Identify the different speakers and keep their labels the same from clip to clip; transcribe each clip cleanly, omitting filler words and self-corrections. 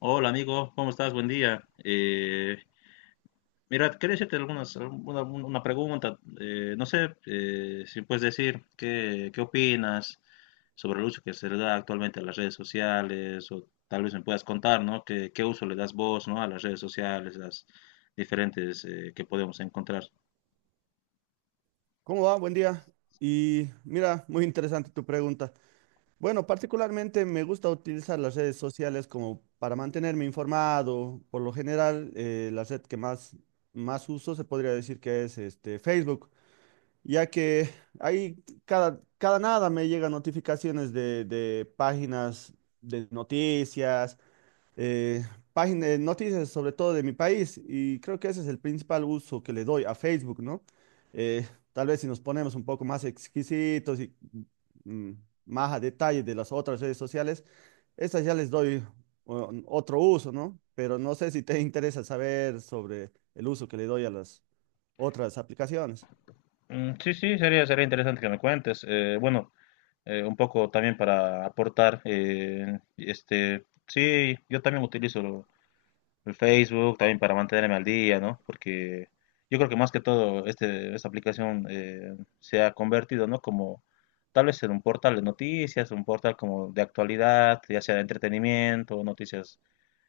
Speaker 1: Hola amigo, ¿cómo estás? Buen día. Mira, quería hacerte una pregunta. No sé si puedes decir qué opinas sobre el uso que se le da actualmente a las redes sociales, o tal vez me puedas contar, ¿no? Qué uso le das vos? ¿No? A las redes sociales, las diferentes que podemos encontrar.
Speaker 2: ¿Cómo va? Buen día. Y mira, muy interesante tu pregunta. Bueno, particularmente me gusta utilizar las redes sociales como para mantenerme informado. Por lo general, la red que más, más uso, se podría decir que es Facebook, ya que ahí cada nada me llegan notificaciones de páginas de noticias, eh, página de noticias sobre todo de mi país, y creo que ese es el principal uso que le doy a Facebook, ¿no? Eh, Tal vez si nos ponemos un poco más exquisitos y mm, más a detalle de las otras redes sociales, estas ya les doy otro uso, ¿no? Pero no sé si te interesa saber sobre el uso que le doy a las otras aplicaciones.
Speaker 1: Sí, sí, sería interesante que me cuentes. Bueno, un poco también para aportar, sí, yo también utilizo el Facebook también para mantenerme al día, ¿no? Porque yo creo que más que todo esta aplicación se ha convertido, ¿no? Como tal vez en un portal de noticias, un portal como de actualidad, ya sea de entretenimiento, noticias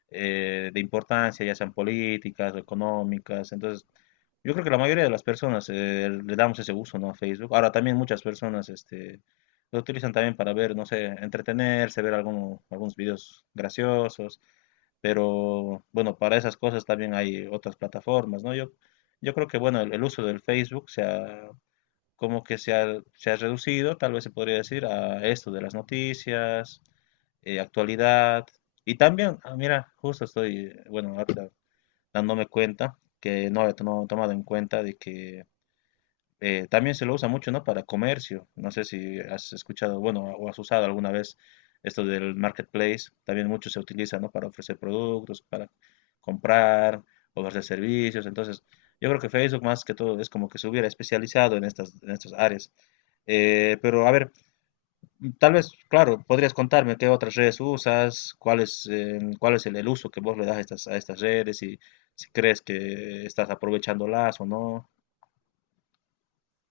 Speaker 1: de importancia, ya sean políticas o económicas. Entonces, yo creo que la mayoría de las personas le damos ese uso, ¿no? A Facebook. Ahora también muchas personas, lo utilizan también para ver, no sé, entretenerse, ver algunos videos graciosos. Pero bueno, para esas cosas también hay otras plataformas, ¿no? Yo creo que bueno, el uso del Facebook como que se ha, se ha reducido, tal vez se podría decir, a esto de las noticias, actualidad. Y también, ah, mira, justo estoy, bueno, ahorita dándome cuenta que no había tomado en cuenta de que también se lo usa mucho, ¿no? Para comercio. No sé si has escuchado, bueno, o has usado alguna vez esto del marketplace. También mucho se utiliza, ¿no? Para ofrecer productos, para comprar, ofrecer servicios. Entonces, yo creo que Facebook más que todo es como que se hubiera especializado en estas áreas. Pero a ver, tal vez, claro, podrías contarme qué otras redes usas, cuál es el uso que vos le das a estas redes, y si crees que estás aprovechándolas o no.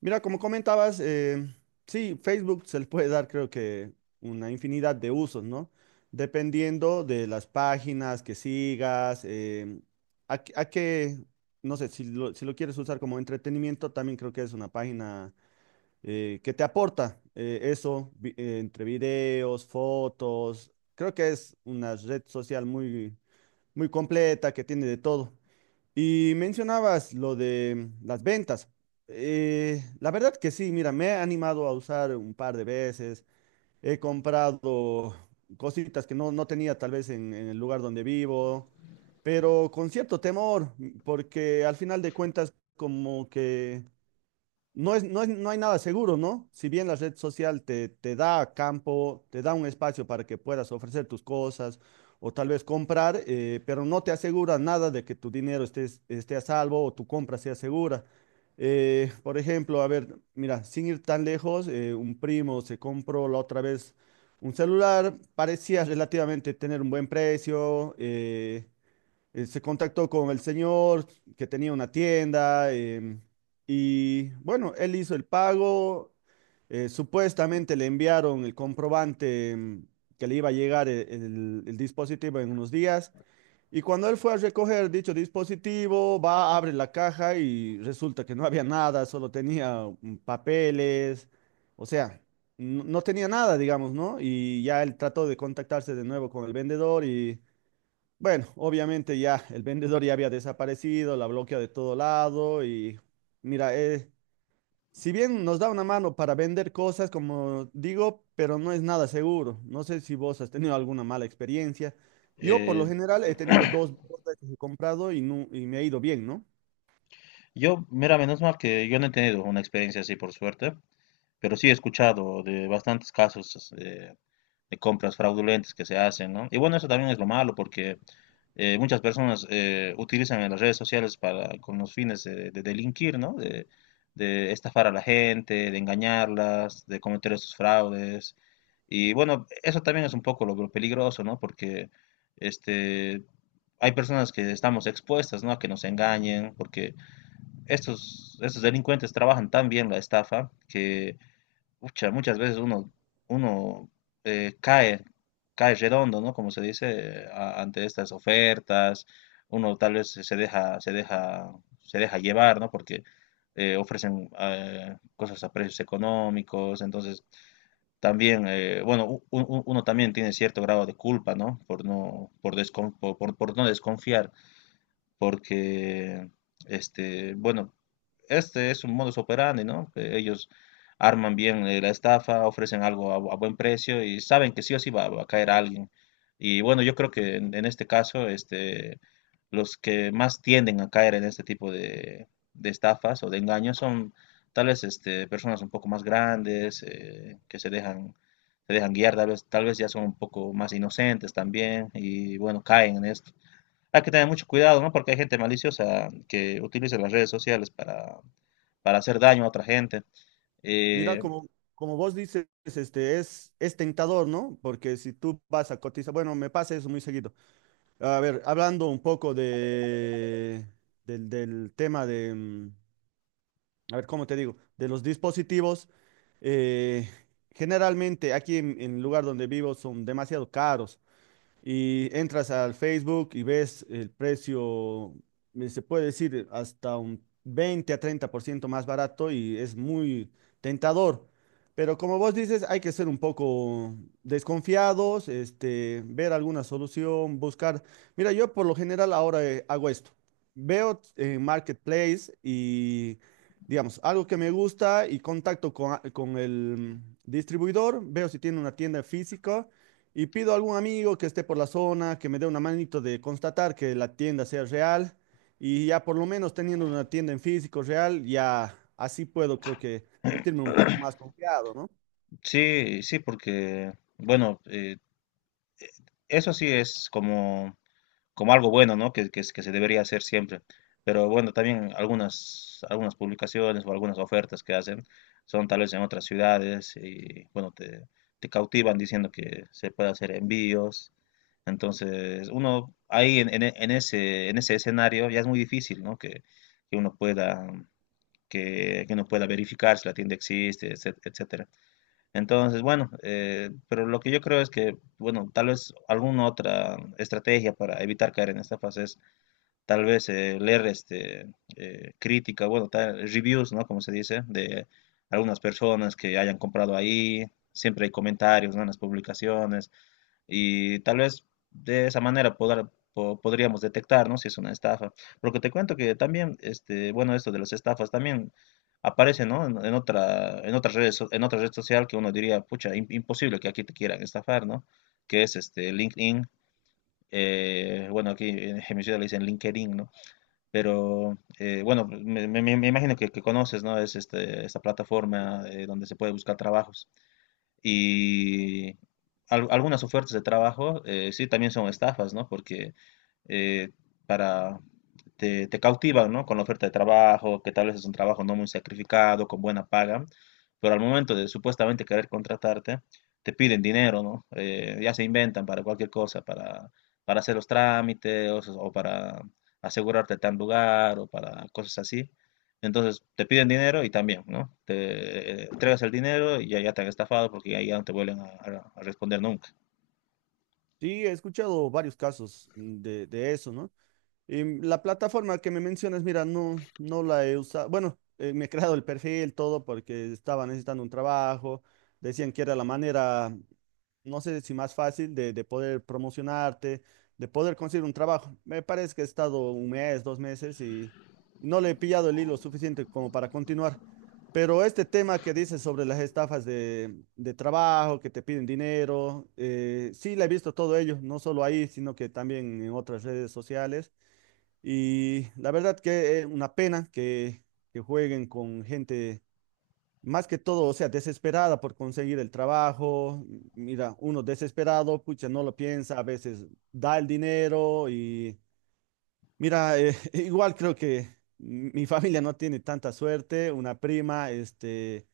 Speaker 2: Mira, como comentabas, sí, Facebook se le puede dar, creo que, una infinidad de usos, ¿no? Dependiendo de las páginas que sigas, a, qué, a qué- no sé, si lo quieres usar como entretenimiento, también creo que es una página que te aporta, entre videos, fotos. Creo que es una red social muy completa, que tiene de todo. Y mencionabas lo de las ventas. La verdad que sí, mira, me he animado a usar un par de veces. He comprado cositas que no tenía tal vez en el lugar donde vivo, pero con cierto temor, porque al final de cuentas, como que no hay nada seguro, ¿no? Si bien la red social te da campo, te da un espacio para que puedas ofrecer tus cosas o tal vez comprar, pero no te asegura nada de que tu dinero esté a salvo o tu compra sea segura. Por ejemplo, a ver, mira, sin ir tan lejos, un primo se compró la otra vez un celular. Parecía relativamente tener un buen precio. Se contactó con el señor que tenía una tienda, y bueno, él hizo el pago. Supuestamente le enviaron el comprobante, que le iba a llegar el dispositivo en unos días. Y cuando él fue a recoger dicho dispositivo, va, abre la caja y resulta que no había nada, solo tenía papeles. O sea, no tenía nada, digamos, ¿no? Y ya él trató de contactarse de nuevo con el vendedor y bueno, obviamente ya el vendedor ya había desaparecido, la bloquea de todo lado. Y mira, si bien nos da una mano para vender cosas, como digo, pero no es nada seguro. No sé si vos has tenido alguna mala experiencia. Yo, por lo
Speaker 1: Eh,
Speaker 2: general, he tenido dos veces he comprado y, y me ha ido bien, ¿no?
Speaker 1: Yo, mira, menos mal que yo no he tenido una experiencia así por suerte, pero sí he escuchado de bastantes casos de compras fraudulentas que se hacen, ¿no? Y bueno, eso también es lo malo porque muchas personas utilizan las redes sociales para, con los fines de delinquir, ¿no? De estafar a la gente, de engañarlas, de cometer esos fraudes. Y bueno, eso también es un poco lo peligroso, ¿no? Porque este, hay personas que estamos expuestas, ¿no? A que nos engañen, porque estos delincuentes trabajan tan bien la estafa que ucha, muchas veces uno eh, cae, cae redondo, ¿no? Como se dice, a- ante estas ofertas, uno tal vez se deja llevar, ¿no? Porque ofrecen cosas a precios económicos, entonces también, bueno, uno también tiene cierto grado de culpa, ¿no? Por no, por no desconfiar, porque, bueno, este es un modus operandi, ¿no? Que ellos arman bien la estafa, ofrecen algo a buen precio y saben que sí o sí va a caer alguien. Y bueno, yo creo que en este caso, los que más tienden a caer en este tipo de estafas o de engaños son tal vez personas un poco más grandes, que se dejan guiar, tal vez ya son un poco más inocentes también y bueno, caen en esto. Hay que tener mucho cuidado, ¿no? Porque hay gente maliciosa que utiliza las redes sociales para hacer daño a otra gente.
Speaker 2: Mira,
Speaker 1: Eh,
Speaker 2: como vos dices, este, es tentador, ¿no? Porque si tú vas a cotizar, bueno, me pasa eso muy seguido. A ver, hablando un poco del tema de a ver, ¿cómo te digo? De los dispositivos, eh, generalmente aquí en el lugar donde vivo son demasiado caros, y entras al Facebook y ves el precio. Se puede decir hasta un 20 a 30% más barato, y es muy tentador. Pero como vos dices, hay que ser un poco desconfiados, este, ver alguna solución, buscar. Mira, yo por lo general ahora hago esto. Veo en Marketplace y, digamos, algo que me gusta y contacto con el distribuidor. Veo si tiene una tienda física y pido a algún amigo que esté por la zona, que me dé una manito de constatar que la tienda sea real. Y ya, por lo menos teniendo una tienda en físico real, ya así puedo, creo que, sentirme un poco más confiado, ¿no?
Speaker 1: sí, sí, porque, bueno, eso sí es como, como algo bueno, ¿no? Que se debería hacer siempre. Pero bueno, también algunas publicaciones o algunas ofertas que hacen son tal vez en otras ciudades y, bueno, te cautivan diciendo que se puede hacer envíos. Entonces, uno ahí en ese escenario ya es muy difícil, ¿no? Que uno pueda, que uno pueda verificar si la tienda existe, etcétera. Entonces, bueno, pero lo que yo creo es que, bueno, tal vez alguna otra estrategia para evitar caer en estafas es tal vez leer bueno, reviews, ¿no? Como se dice, de algunas personas que hayan comprado ahí. Siempre hay comentarios, ¿no? En las publicaciones. Y tal vez de esa manera podríamos detectar, ¿no? Si es una estafa. Porque te cuento que también, bueno, esto de las estafas también aparece, ¿no? En otra, en otras redes, en otra red social que uno diría, pucha, imposible que aquí te quieran estafar, ¿no? Que es este LinkedIn. Bueno, aquí en mi ciudad le dicen LinkedIn, ¿no? Pero bueno, me imagino que conoces, ¿no? Es este, esta plataforma donde se puede buscar trabajos. Y algunas ofertas de trabajo sí también son estafas, ¿no? Porque eh, para, te, te cautivan, ¿no? Con la oferta de trabajo, que tal vez es un trabajo no muy sacrificado, con buena paga, pero al momento de supuestamente querer contratarte, te piden dinero, ¿no? Ya se inventan para cualquier cosa, para hacer los trámites o para asegurarte tal lugar o para cosas así. Entonces te piden dinero y también, ¿no? Te entregas el dinero y ya, ya te han estafado porque ya, ya no te vuelven a, a responder nunca.
Speaker 2: Sí, he escuchado varios casos, de eso, ¿no? Y la plataforma que me mencionas, mira, no la he usado. Bueno, me he creado el perfil, todo, porque estaba necesitando un trabajo. Decían que era la manera, no sé, si más fácil de poder promocionarte, de poder conseguir un trabajo. Me parece que he estado un mes, dos meses y no le he pillado el hilo suficiente como para continuar. Pero este tema que dices sobre las estafas de trabajo, que te piden dinero, sí, la he visto todo ello, no solo ahí, sino que también en otras redes sociales. Y la verdad que es una pena que jueguen con gente, más que todo, o sea, desesperada por conseguir el trabajo. Mira, uno desesperado, pucha, no lo piensa, a veces da el dinero. Y mira, igual creo que mi familia no tiene tanta suerte. Una prima, este,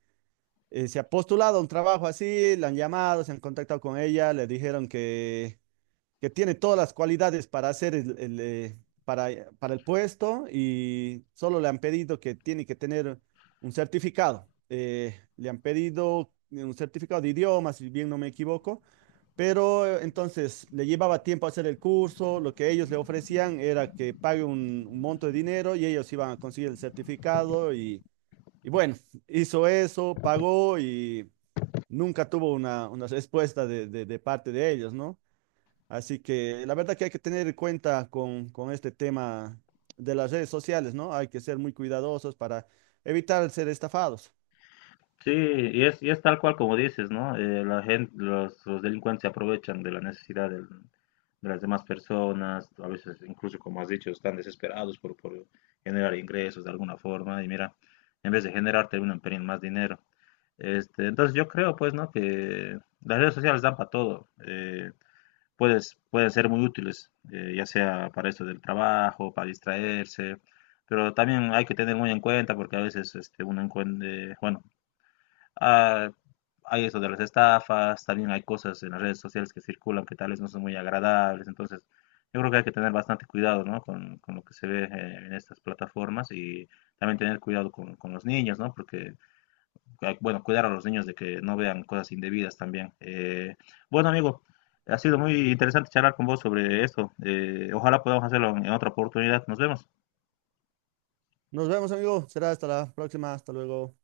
Speaker 2: se ha postulado a un trabajo así, la han llamado, se han contactado con ella, le dijeron que tiene todas las cualidades para hacer para, para el puesto, y solo le han pedido que tiene que tener un certificado. Le han pedido un certificado de idiomas, si bien no me equivoco. Pero entonces le llevaba tiempo hacer el curso. Lo que ellos le ofrecían era que pague un monto de dinero y ellos iban a conseguir el certificado. Y, y bueno, hizo eso, pagó y nunca tuvo una respuesta de parte de ellos, ¿no? Así que la verdad que hay que tener en cuenta con este tema de las redes sociales, ¿no? Hay que ser muy cuidadosos para evitar ser estafados.
Speaker 1: Sí, y es tal cual como dices, ¿no? La gente, los delincuentes se aprovechan de la necesidad del, de las demás personas, a veces incluso como has dicho, están desesperados por generar ingresos de alguna forma y mira, en vez de generar terminan perdiendo más dinero. Entonces yo creo pues, ¿no? Que las redes sociales dan para todo. Puedes, pueden ser muy útiles, ya sea para esto del trabajo, para distraerse, pero también hay que tener muy en cuenta porque a veces uno encuentra, bueno, ah, hay eso de las estafas, también hay cosas en las redes sociales que circulan que tal vez no son muy agradables, entonces yo creo que hay que tener bastante cuidado, ¿no? Con lo que se ve en estas plataformas, y también tener cuidado con los niños, ¿no? Porque, bueno, cuidar a los niños de que no vean cosas indebidas también. Bueno, amigo, ha sido muy interesante charlar con vos sobre esto. Ojalá podamos hacerlo en otra oportunidad. Nos vemos.
Speaker 2: Nos vemos, amigo. Será hasta la próxima. Hasta luego.